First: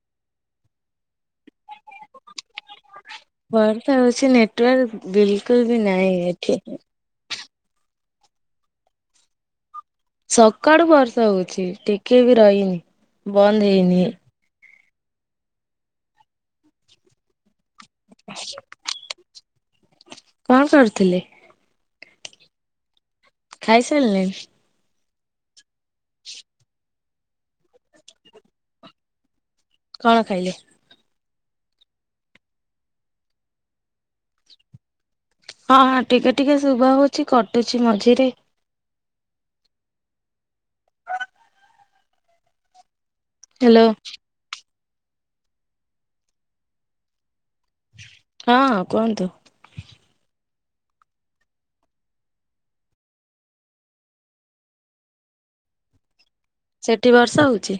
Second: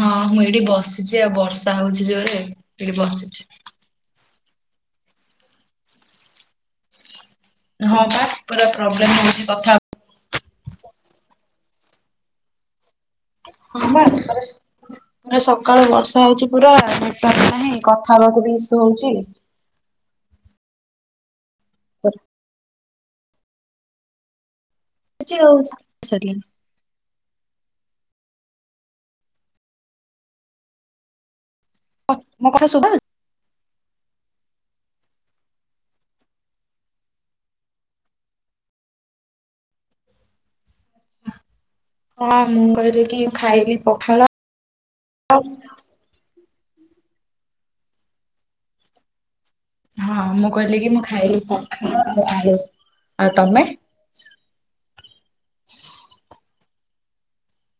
ହଁ ମୁଁ ଏଇଠି ବସିଛି ଆଉ ବର୍ଷା ହଉଛି ଜୋରେ ଏଇଠି ବସିଛି। ମୋର ତ ହଉଛି ନେଟୱାର୍କ ବିଲକୁଲ ବି ନାହିଁ ଏଠି। ହଁ ବା ପୁରା ପ୍ରୋବ୍ଲେମ ହଉଛି କଥା ସକାଳୁ ବର୍ଷା ହଉଛି ଟିକେ ବି ରହିନି। ବନ୍ଦ ହଁ ହେଇନି ବା ପୁରା ସକାଳୁ ବର୍ଷା ହଉଚି ପୁରା [unintelligible] ନାହିଁ। କଥା ହେବାକୁ ବି ଇଷୁ ହଉଚି। କଣ କରୁଥିଲେ? [unintelligible] ଖାଇ ସାରିଲେଣି? [inaudible] କଣ ଖାଇଲେ? ହଁ ମୋ କଥା ସୁଭା [unintelligible] ହଁ ହାଁ ଟିକେ-ଟିକେ ଶୁଭା ହଉଛିି କଟୁଚି ମଝିରେ ହଁ ମୁଁ କହିଲି କି ଖାଇଲି ହ୍ୟାଲୋ ପଖାଳ [unintelligible] ହଁ କୁହନ୍ତୁ। ହଁ ମୁଁ କହିଲି କି ମୁଁ ଖାଇଲି ପଖାଳ ଆଉ ଆଳୁ ତମେ? ସେଠି ବର୍ଷା ହଉଛି?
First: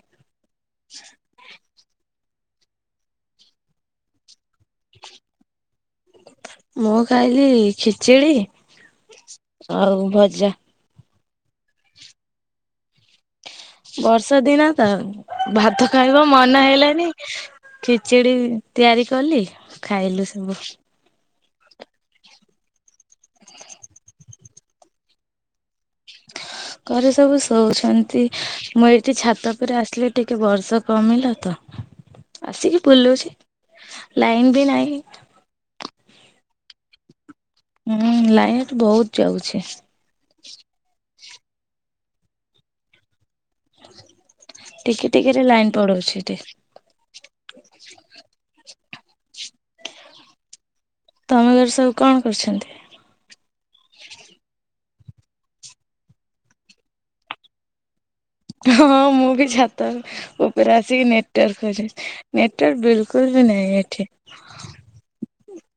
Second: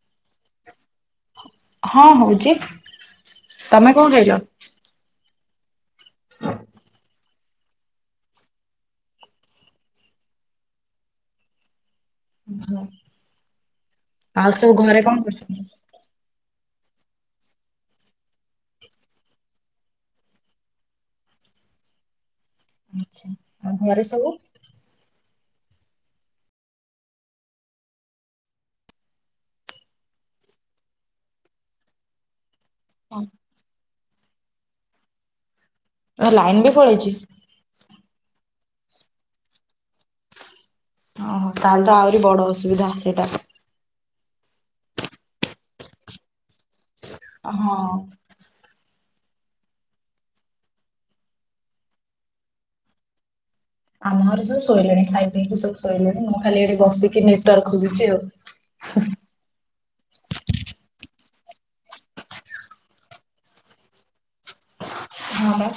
ହଁ ହଉଚି ତମେ କଣ ଖାଇଲ? ମୁଁ ଖାଇ ଲି ଖେଚେଡ଼ି ଆଉ ଭଜା। ହଁ। ବର୍ଷା ଆଉ ଦିନ ସବୁ ତ ଘରେ କଣ କରୁଛନ୍ତି? ଭାତ [unintelligible] ମନ ହେଇଲାନି ଖେଚେଡି ତିଆରି କଲି ଖାଇଲୁ ସବୁ। ଆଚ୍ଛା ଆଉ ଘରେ ସବୁ। ଘରେ ସବୁ ଶୋଉଛନ୍ତି। ମୁଁ ଏଇଠି ଛାତ ଉପରେ ଆସିଲି ଟିକେ ବର୍ଷ କମିଲା ତ ଆସିକି ବୁଲୁଛି ଲାଇନ୍ ବି ନାହିଁ। [unintelligible] ଲାଇନ୍ ବି ପଳେଇଚି। ହୁଁ ଲାଇନ୍ ଏଠି ବହୁତ୍ ଯାଉଛି। ଓହୋ ତାହେଲେ ତ ଆହୁରି ବଡ ଅସୁବିଧା ସେଟା। ଟିକେ ଟିକେ ରେ ଲାଇନ୍ ପଡଉଛି ଟି। ହଁ। ତମ ଘରେ ସବୁ କଣ କରୁଛନ୍ତି? ଆମ ଘରେ ସବୁ ଶୋଇଲେଣି ଖାଇ ପିକି ସବୁ ଶୋଇଲେଣି ମୁଁ ଖାଲି ଏଠି ବସିକି ନେଟାର୍କ ଖୋଜୁଚି ଆଉ। ହଁ ମୁଁ ବି ଛା ତ ଉପରେ ଆସିକି ନେଟୱାର୍କ [unintelligible] ନେଟୱାର୍କ ବିଲକୁଲ୍ ବି ନାହିଁ ଏଠି ହଁ ବା।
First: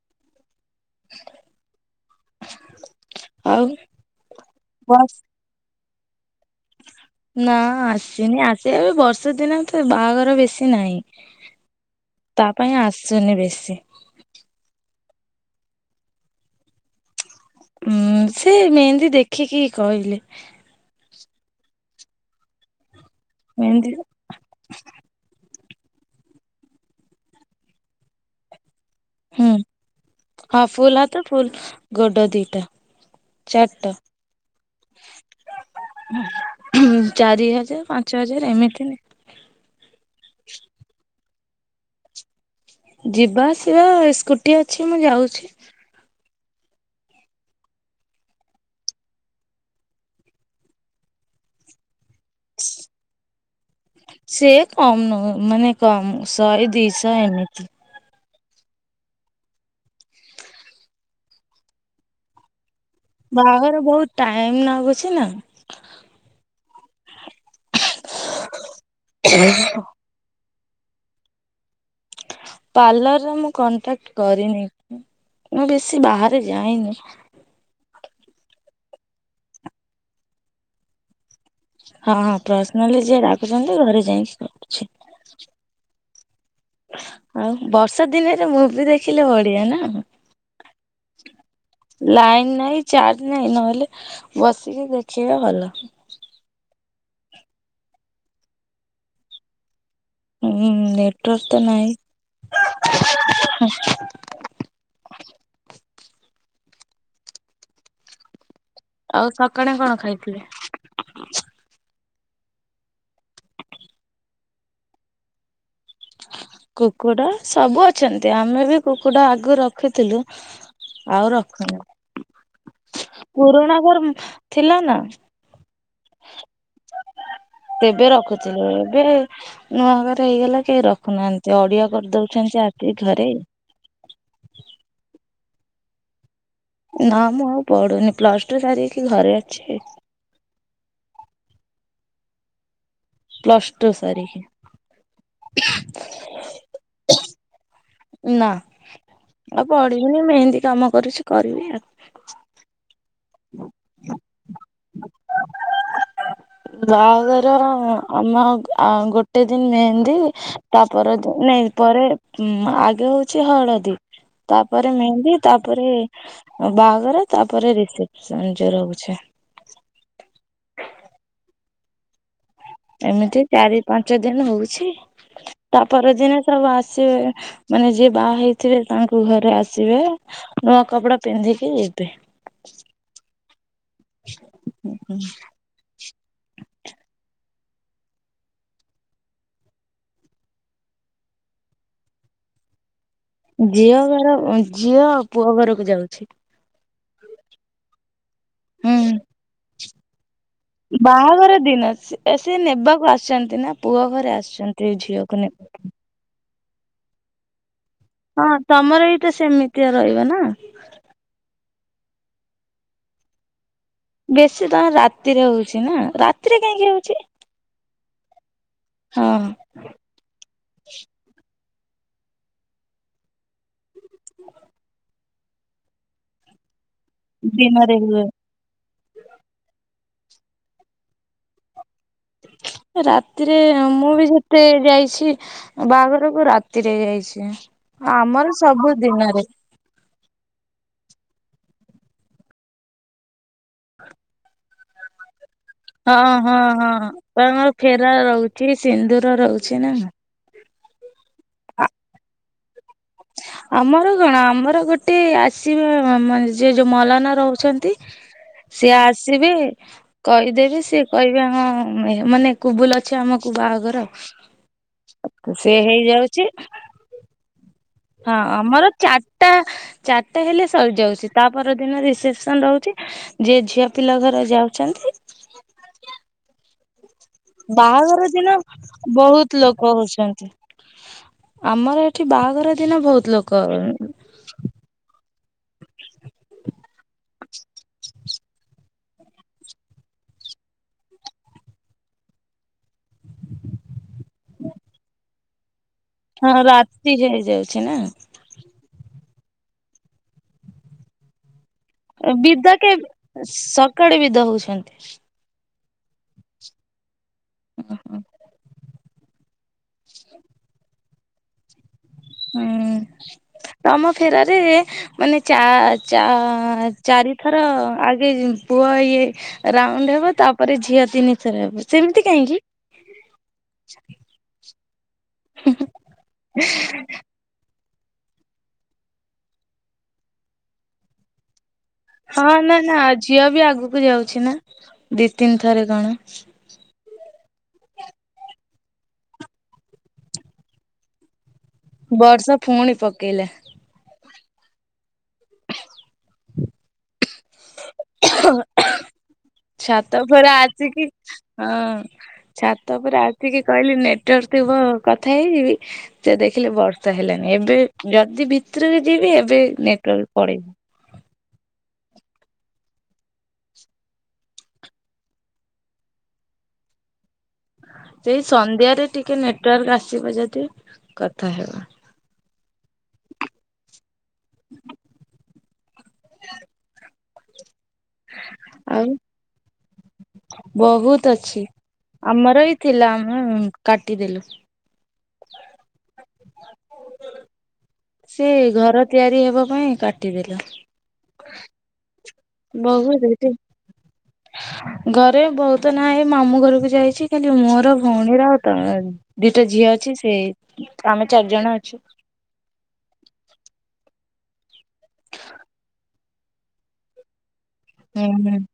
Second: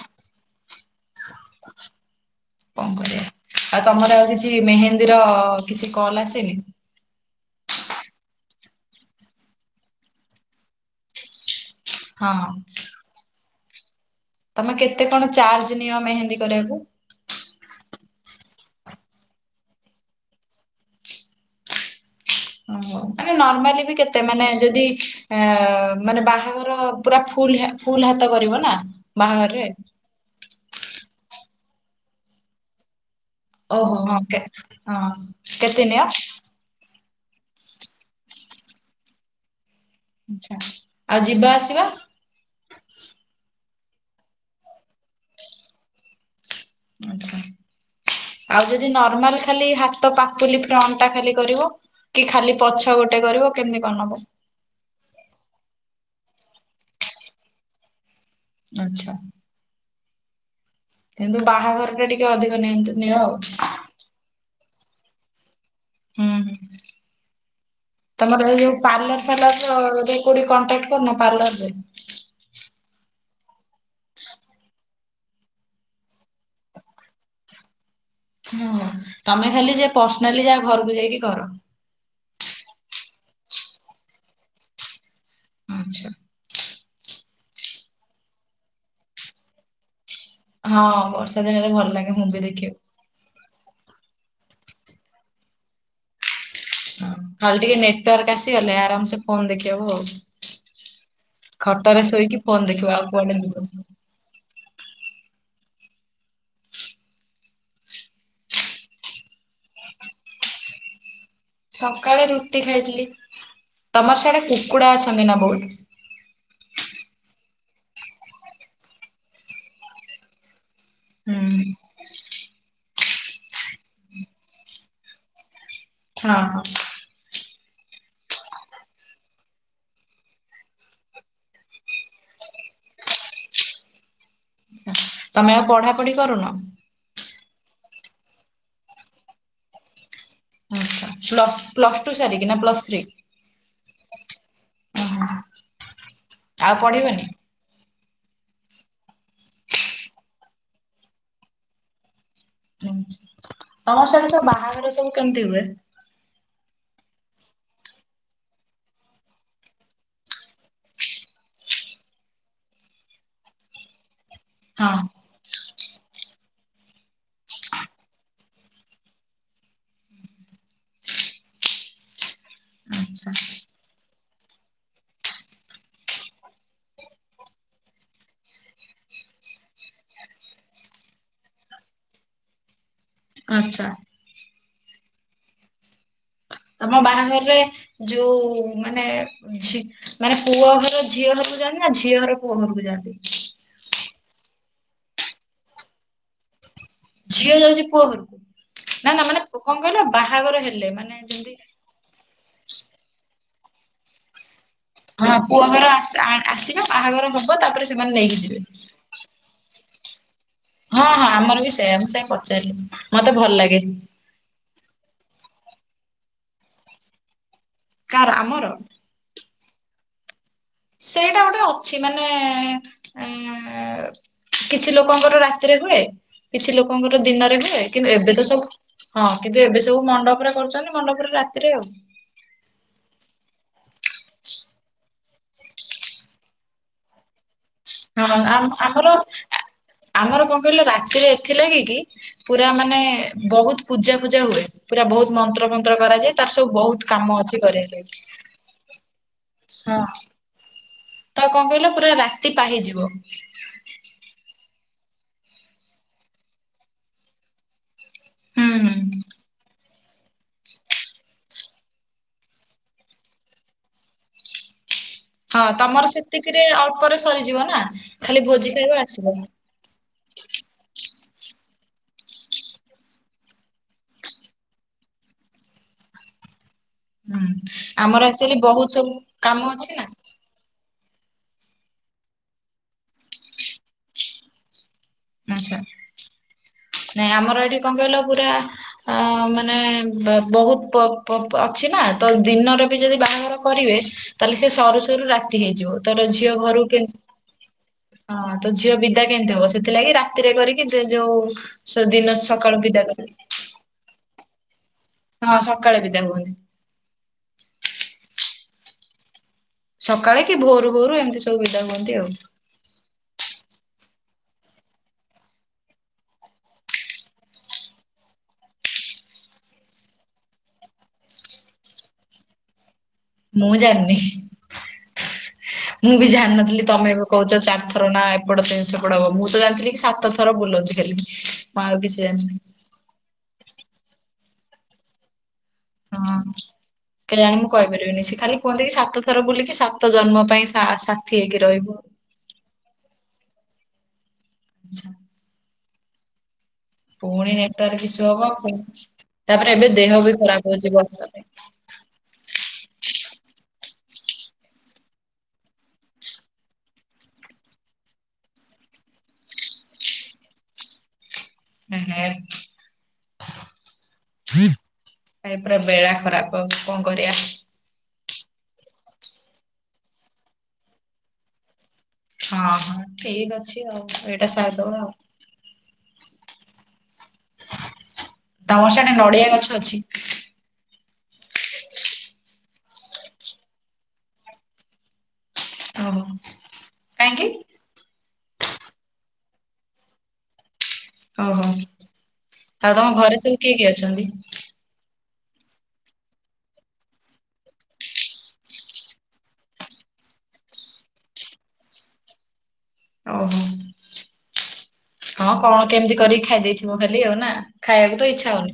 କଣ କରିବା ଆଉ ତମର ଆଉ କିଛି ବସ୍ ମେହେନ୍ଦୀର କିଛି କଲ୍ ଆସେନି? ନା ଆସିନି ଆସେ ବର୍ଷ ଦିନ ତ ବାହାଘର ବେଶୀ ନାହିଁ। ହଁ ତା ପାଇଁ ଆସୁନି ବେଶୀ। ତମେ କେତେ କଣ ଚାର୍ଜ ନିଅ ମେହେନ୍ଦୀ କରିବାକୁ? ଉଁ ସେ ମେହେନ୍ଦୀ ଦେଖିକି କହିଲେ। ହଁ ଆରେ ନର୍ମାଲି ମେହେନ୍ଦୀ ବି କେତେ? ସେ ମାନେ ଯଦି ଅ ମାନେ ବାହାଘର ପୁରା ଫୁଲ୍ ଫୁଲ୍ ହାତ କରିବ ନା ହୁଁ ବାହାଘରରେ ହଁ ଫୁଲ୍ ହାତ ଫୁଲ୍ ଗୋଡ ଦିଟା। ଚାରିଟା। ଓହୋ ହଁ କେ ହଁ କେତେ ନିଅ? ଉଁ ହୁଁ ଚାରି ହଜାର ପାଞ୍ଚ ହଜାର ଏମିତିନି ଆଛା ଆଉ ଯିବା ଆସିବା ଯିବା ଆସିବା ସ୍କୁଟି ଅଛି ମୁଁ ଯାଉଛି। ଆଚ୍ଛା। ଆଉ ଯଦି ନର୍ମାଲ ଖାଲି ହାତ ପାପୁଲି ଫ୍ରଣ୍ଟ ଟା ଖାଲି କରିବ। କି ଖାଲି ପଛ ଗୋଟେ କରିବ କେମିତି କଣ ନବ? ସେ କମ ନବ ମାନେ କମ ଶହେ ଦିଶହ ଏମିତି। ଆଚ୍ଛା। କିନ୍ତୁ ବାହାଘର ଟା ଟିକେ ଅଧିକ ନିଅନ୍ତି। ନିଅ ଆଉ। ବାହାଘର ବହୁତ ଟାଇମ ଲାଗୁଛି ନା। ହୁଁ ହ ତମର ଏଇ ଯୋଉ ପାର୍ଲର ଫାଲର ଗୋଟେ କୋଉଠି କଣ୍ଟାକ୍ଟ କରୁନ ପାର୍ଲାରରେ। ପାର୍ଲରରେ ମୁଁ କଣ୍ଟାକ୍ଟ କରିନି ମୁଁ ବେଶୀ ବାହାରେ ଯାଇନି। ହୁଁ ତମେ ଖାଲି ଯା ପର୍ସନାଲି ଯାହା ଘରକୁ ଯାଇକି କର। ହଁ ହଁ ପର୍ସନାଲି ଯିଏ ଡାକୁଛନ୍ତି ଘରେ ଯାଇକି କରୁଚି। ଆଚ୍ଛା। ଆଉ ବର୍ଷା ଦିନରେ ମୁଭି ଦେଖିଲେ ବଢିଆ ନା। ହଁ ବର୍ଷା ଦିନରେ ଭଲ ଲାଗେ ମୁଭି ଲାଇନ ନାହିଁ ଦେଖିବାକୁ। ଚାର୍ଜ ନାହିଁ ନହେଲେ ବସିକି ଦେଖିବା ଭଲ। ଖାଲି ଟିକେ ନେଟୱାର୍କ ଆସିଗଲେ ଆରାମସେ ଫୋନ ଦେଖି ହବ ହୁଁ ନେଟୱାର୍କ ଆଉ। ତ ନାହିଁ। ଖଟରେ ଶୋଇକି ଫୋନ ଦେଖିବ ଆଉ କୁଆଡେ ଯିବନି। ଆଉ ସକାଳେ କଣ ଖାଇଥିଲେ? ସକାଳେ ରୁଟି ଖାଇଥିଲି ତମର ସିଆଡେ କୁକୁଡା ଅଛନ୍ତି ନା ବହୁତ। କୁକୁଡ଼ା ସବୁ ଅଛନ୍ତି ଆମେ ବି କୁକୁଡ଼ା ଆଗୁ ରଖିଥିଲୁ। ଆଉ ରଖୁନୁ ପୁରୁଣା ଘର ଥିଲା ନା। ହଁ। ତେବେ ରଖୁଥିଲୁ ଏବେ ନୂଆ ଘରେ ହେଇଗଲା କେହି ରଖୁନାହାନ୍ତି ଅଡିଆ କରିଦଉଛନ୍ତି ଆଖି ଘରେ। ତମେ ଆଉ ପଢା ପଢି କରୁନ? ନା ମୁଁ ଆଉ ପଢୁନି ପ୍ଲସ ଟୁ ସାରିକି ଘରେ ଅଛି। ପ୍ଲସ୍ ପ୍ଲସ୍ ଟୁ ସାରିକି ନା ପ୍ଲସ୍ ଥ୍ରୀ। ପ୍ଲସ୍ ଟୁ ସାରିକି। ଆଉ ପଢିବନି। ନା ଆଉ ପଢିବିନି ମୁଁ ମେହେନ୍ଦି କାମ କରୁଛି କରିବି ଆଉ। ହୁଁ। ହଁ ତମ ସିଆଡେ ସବୁ ବାହାଘର ସବୁ କେମିତି ହୁଏ? ବାହାଘର ଆମ ଆ ଗୋଟେ ଦିନ ମେହେନ୍ଦୀ। ତାପ ନାଇଁ ପରେ ଆଗେ ହେଉଛି ହଳଦୀ। ତାପରେ ହଁ ମେହେନ୍ଦି ତାପରେ ବାହାଘର ତାପରେ ରିଷିପ୍ ସଞଜର ରହୁଛେ। ଆଚ୍ଛା ଏମିତି ଚାରି ପାଞ୍ଚ ଦିନ ହଉଛି ତାପଦିନେ ସବୁ ଆସିବେ। ମାନେ ଯିଏ ବାହା ହେଇଥିବେ ତାଙ୍କୁ ଘରେ ଆସିବେ ନୂଆ କପଡା ପିନ୍ଧିକି ଯିବେ। ଆଚ୍ଛା। ହଁ ହୁଁ ଆମ ବାହାଘର ରେ ଯୋଉ ମାନେ। ଝି ମାନେ ପୁଅ ଘର ଝିଅ ଘରକୁ ଯାଆନ୍ତି ନା ଝିଅ ଘର ପୁଅ ଘରକୁ ଯାଆନ୍ତିନି। ଝିଅ ଘର ଝିଅ ପୁଅ ଘରକୁ ଯାଉଛି। ଝିଅ ଯାଉଛି ପୁଅ ଘରକୁ ହୁଁ ନା ନା ମାନେ କଣ କହିଲ ବାହାଘର ହେ ବାହାଘର ଦିନ ସେ ନେବାକୁ ଆସଛନ୍ତି ନା ପୁଅ ଘର ଆସନ ହଁ ପୁଅ ଘର ଆସ ଆସିବେ ବାହାଘର ହବ ତାପରେ। ସେମାନେ ନେଇକି ହଁ ଯିବେ। ତମର ବି ତ ସେମିତିଆ ରହିବ ନା। ହଁ ହଁ ଆମର ବି ସେ ମୁ ସେ ପଚାରିଲି ମତେ ଭଲ ଲାଗେ। ବେଶୀ ତମର ରାତିରେ ହଉଛି ନା ରାତିରେ କାହିଁକି ହଉଛି। କାର ଆମର। ହଁ। ସେଇଟା ଗୋଟେ ଅଛି ମାନେ ଏଁ କିଛି ଲୋକ। ଲୋକଙ୍କର ରାତିରେ ହୁଏ କିଛି ଲୋକଙ୍କର ଦିନରେ ହୁଏ କିନ୍ତୁ ଏବେ ତ ସବୁ। ହଁ କିନ୍ତୁ ଏବେ ସବୁ ମଣ୍ଡପରେ କରୁଛନ୍ତି ମଣ୍ଡପରେ ରାତିରେ ଆଉ। ଏ ରାତିରେ ମୁଁ ବି ଯେତେ ଯାଇଛି। ବାହାଘରକୁ ରାତିରେ ଯାଇଛି ହଁ ଆମର ଆମ ସବୁ ଆମର ଦିନରେ। ଆମର କଁ କହିଲ ରାତିରେ ଏଥି ଲାଗି କି। ପୁରା ମାନେ ବହୁତ ପୂଜା ପୂଜା ହୁଏ ପୁରା ବହୁତ ମନ୍ତ୍ର ଫ ନ୍ତ୍ର ହଁ କରାଯାଏ ତାର ହଁ ସବୁ ବହୁତ ହଁ କାମ ଅଛି ତମର କରିବା ଫେରା ରହୁଛି ସିନ୍ଦୁର ରହୁଛି ପାଇଁ ନା। ହଁ। ତାକୁ କଁ କହିଲ ପୁରା ରାତି ପାହିଯିବ। ଆମର କଣ ଆମର ଗୋଟେ ଆସିବେ ମାନେ ଯିଏ ଯୋଉ ମଲାନ ରହୁଛନ୍ତି। ହୁଁ ସିଏ ହୁଁ ଆସିବେ। କହିଦେବେ ସିଏ କହିବେ ଆମ ମାନେ କୁବୁଲ ଅଛି ଆମକୁ ବାହାଘର। ତ ସିଏ ହେଇଯାଉଛି। ପରେ ସରିଯିବ ନା। ହଁ ଖାଲି ଭୋଜି ଆମର ଖାଇବ ଆସିବ। ଚାରିଟା। ଚାରିଟା ହେଲେ ସରିଯାଉଛି ତା ପର ଦିନ ରିସେପସନ ରହୁଛି। ଯିଏ ଝିଅ ପିଲା ଘର ଯାଉଛନ୍ତି। ହୁଁ ଆମର ବାହାଘର ଦିନ ଆକ୍ଚୁଆଲି ବହୁତ ସବୁ କାମ ବହୁତ ଅଛି ଲୋକ ନା ହଉଛନ୍ତି। ଆମର ଏଠି ବାହାଘର ଦିନ ବହୁତ ଲୋକ ଉଁ। ଆଛା ନାଇଁ ଆମର ଏଇଠି କଣ କହିଲ ପୁରା। ଆ ମାନେ ବହୁତ ପ ପ ଅଛି ନା ତ ଦିନରେ ବି ଯଦି ବାଘର କରିବେ। ତାହେଲେ ସେ ସରୁ ସରୁ ରାତି ହେଇଯିବ। ତର ଝିଅ ହଁ ଘରୁ କେ ରାତି ହେଇଯାଉଛି ନା। ହଁ ତ ଝିଅ ବିଦା କେମତି ହବ ସେଥିଲାଗି ରାତିରେ କରିକି ଯୋଉ। ସେ ଦିନ ବିଦା ସକାଳୁ କେ କରିବେ ସକାଳେ ବିଦା ହଉଛନ୍ତି। ହଁ ସକାଳେ ବିଦା ହୁଅନି। ଓ ହୋ। ସକାଳେ କି ଭୋରୁ ଭୋରୁ ଏମିତି ସବୁ ବିଦା ହୁଅନ୍ତି ଆଉ। ହୁଁ ତମ ଫେରାରେ। ମାନେ ଚା ଚା ଚାରିଥର ଆଗେ ପୁଅ ଇଏ। ରାଉଣ୍ଡ ହେବ ତାପରେ ଝିଅ ତିନିଥର ହେବ ସେମିତି କାହିଁକି। ମୁଁ ଜାଣିନି ମୁଁ ବି ଜାଣିନଥିଲି ତମେ ଏବେ କହୁଛ ଚାରିଥର ନା ଏପଟ ସେପଟ ହବ ମୁଁ ତ ଜାଣିଥିଲି କି ସାତ ଥର ବୁଲନ୍ତି ଖାଲି। ଆଉ କିଛି ହଁ ଜାଣିନି ନା ନା ଝିଅ ବି ଆଗକୁ ଯାଉଛି ନା ଦି ତିନି ଥରେ କଣ। ହଁ। କେଜାଣି ମୁଁ କହିପାରିବିନି ସେ ଖାଲି କୁହନ୍ତି କିି ସାତ ଥର ବୁଲିକି ସାତ ଜନ୍ମ ପାଇଁ ସା ସାଥି ହେଇକି ରହିବୁ। ବର୍ଷା ପୁଣି ପକେଇଲା। ଆଚ୍ଛା ପୁଣି ନେଟୱାର୍କ ଇସୁ ହବ ତାପରେ ଏବେ ଛାତ ଦେହ ବି ଉପରେ ଖରାପ ହୋଉଛି ଆସିକି ବର୍ଷା ପାଇଁ। ହଁ। ଛାତ ଓପରେ ଆସିକି କହିଲି ନେଟୱାର୍କ ଥିବ କଥା ହେଇଯିବି। ସେ ଦେଖିଲି ବର୍ଷା ହେଲାନି ଏବେ ଯଦି ଭିତରକୁ ଯିବି ଏବେ ନେଟୱାର୍କ ପଳେଇ ଏ ହେ ଏ ପରା ବେଳା ଖରାପ କଣ କରିବା। ସେଇ ସନ୍ଧ୍ୟାରେ ଟିକେ ନେଟୱାର୍କ ଆସିବ ଯଦି କଥା ହେବା। ହଁ ହଁ ଠିକ ଅଛି ଆଉ ଏଇଟା ସାରିଦବା ଆଉ। ତମର ସିଆଡ଼େ ନଡ଼ିଆ ଗଛ ଅଛି? ବୋହୁତ ଅଛି ଆମର ବି ଥିଲା ଆମେ କାଟିଦେଲୁ। ଓହୋ କାହିଁକି? ସେ ଘର ତିଆରି ହେବା ପାଇଁ କାଟିଦେଲା। ଓହୋ। ଆଉ ତମ ବୋହୁ ଘରେ ଦୁଇଟି ସବୁ କିଏ କିଏ ଅଛନ୍ତି? ଘରେ ବୋଉ ତ ନାହିଁ ମାମୁଁ ଘରକୁ ଯାଇଚି ଖାଲି ମୋର ଭଉଣୀର ଆଉ ତମ ଦିଟା ଝିଅ ଅଛି ସେ ଆମେ ଚାରି ଜଣ ଅଛୁ। ଓହୋ ହଁ କଣ କେମିତି କରିକି ଖାଇ ଦେଇଥିବ ଖାଲି ଆଉ ନା। ଖାଇବାକୁ ଉଁ ତ ଇଚ୍ଛା ହୁଁ ହଉନି।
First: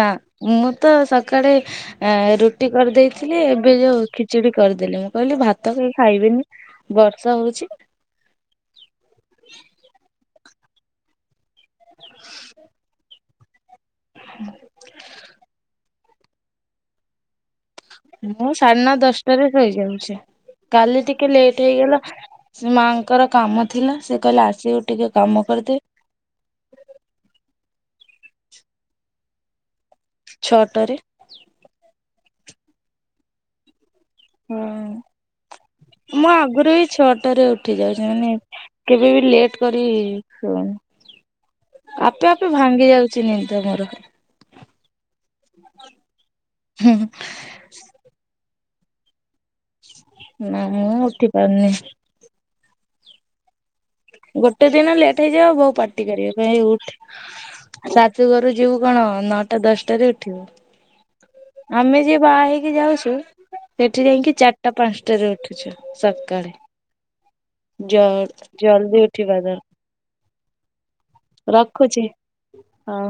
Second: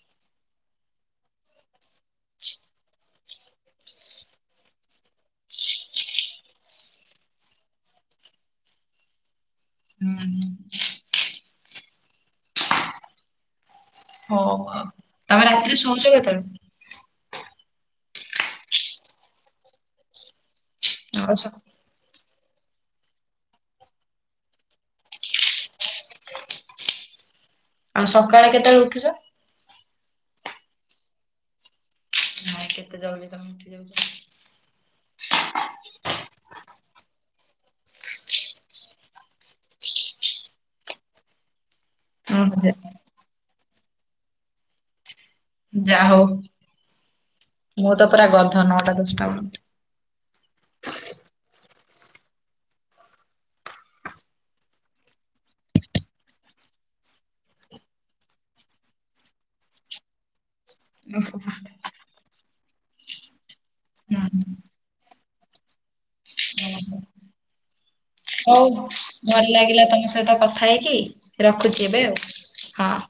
ନା ମୁଁ ତ ସକାଳେ ଆ ରୁଟି କରିଦେଇଥିଲି ଏବେ ଯୋଉ ଖିଚିଡ଼ି କରିଦେଲି ମୁଁ କହିଲି ଭାତ କେହି ଖାଇବେନି। ବର୍ଷା ହୋଉଚି। ହୁଁ। ହୋଉ ଆ ତମେ ରାତିରେ ଶୋଉଚ କେତେବେ? ମୁଁ ସାଢ଼େ ନ ଦଶଟାରେ ଶୋଇଯାଉଛି କାଲି ଟିକେ ଆଉ ସ ଲେଟ୍ ହେଇଗଲା। ସେ ମାଆଙ୍କର କାମ ଥିଲା ସେ କହିଲେ ଆସିବ ଟିକେ କାମ କରିଦେ। ଆଉ ସକାଳେ କେତେବେଳେ ଉଠୁଛ? ଛଅଟାରେ। ନାଇଁ କେତେ ଜଲଦି ତମେ ଉଠି ଯାଉଛ। ହଁ ମୁଁ ଆଗରୁ ବି ଛଅଟାରେ ଉଠ ଯାଉଛି ମାନେ କେବେ ବି ଲେଟ୍ କରି ଶୋଉନି। ଆପେ ଆପେ ଓହୋ ଯା ଭାଙ୍ଗି ଯାଉଚି ନିଦ ମୋର। ଯା ହଉ ମୁଁ ତ ପୁରା ଗଧ ନଅଟା ଦଶଟା ବେଳେ ଉଠେ। ନା ମୁଁ ଉଠି ପାରୁନି। ଗୋଟେ ଦିନ ଲେଟ୍ ହେଇଯିବ ବୋଉ ପାଟି କରିବେ କହିବେ ଏଇ ଉଠୁ। ଶାଶୁଘରୁ ଯିବୁ କଣ ନଅଟା ଦଶଟାରେ ଉଠିବୁ। [unintelligible] ଆମେ ଯିଏ ବାହା ହେଇକି ଯାଉଛୁ ସେଠି ଯାଇଙ୍କି ଓହୋ। ଚାରିଟା ପାଞ୍ଚଟାରେ ଉଠୁଚୁ। ସକାଳେ ଜଳ ହୋଉ ଭଲ ଲାଗିଲା ତମ ସହିତ କଥା ହେଇକି ଦର ରଖୁଚି ଏବେ ରଖୁଛି ଆଉ ହଁ। ହଉ।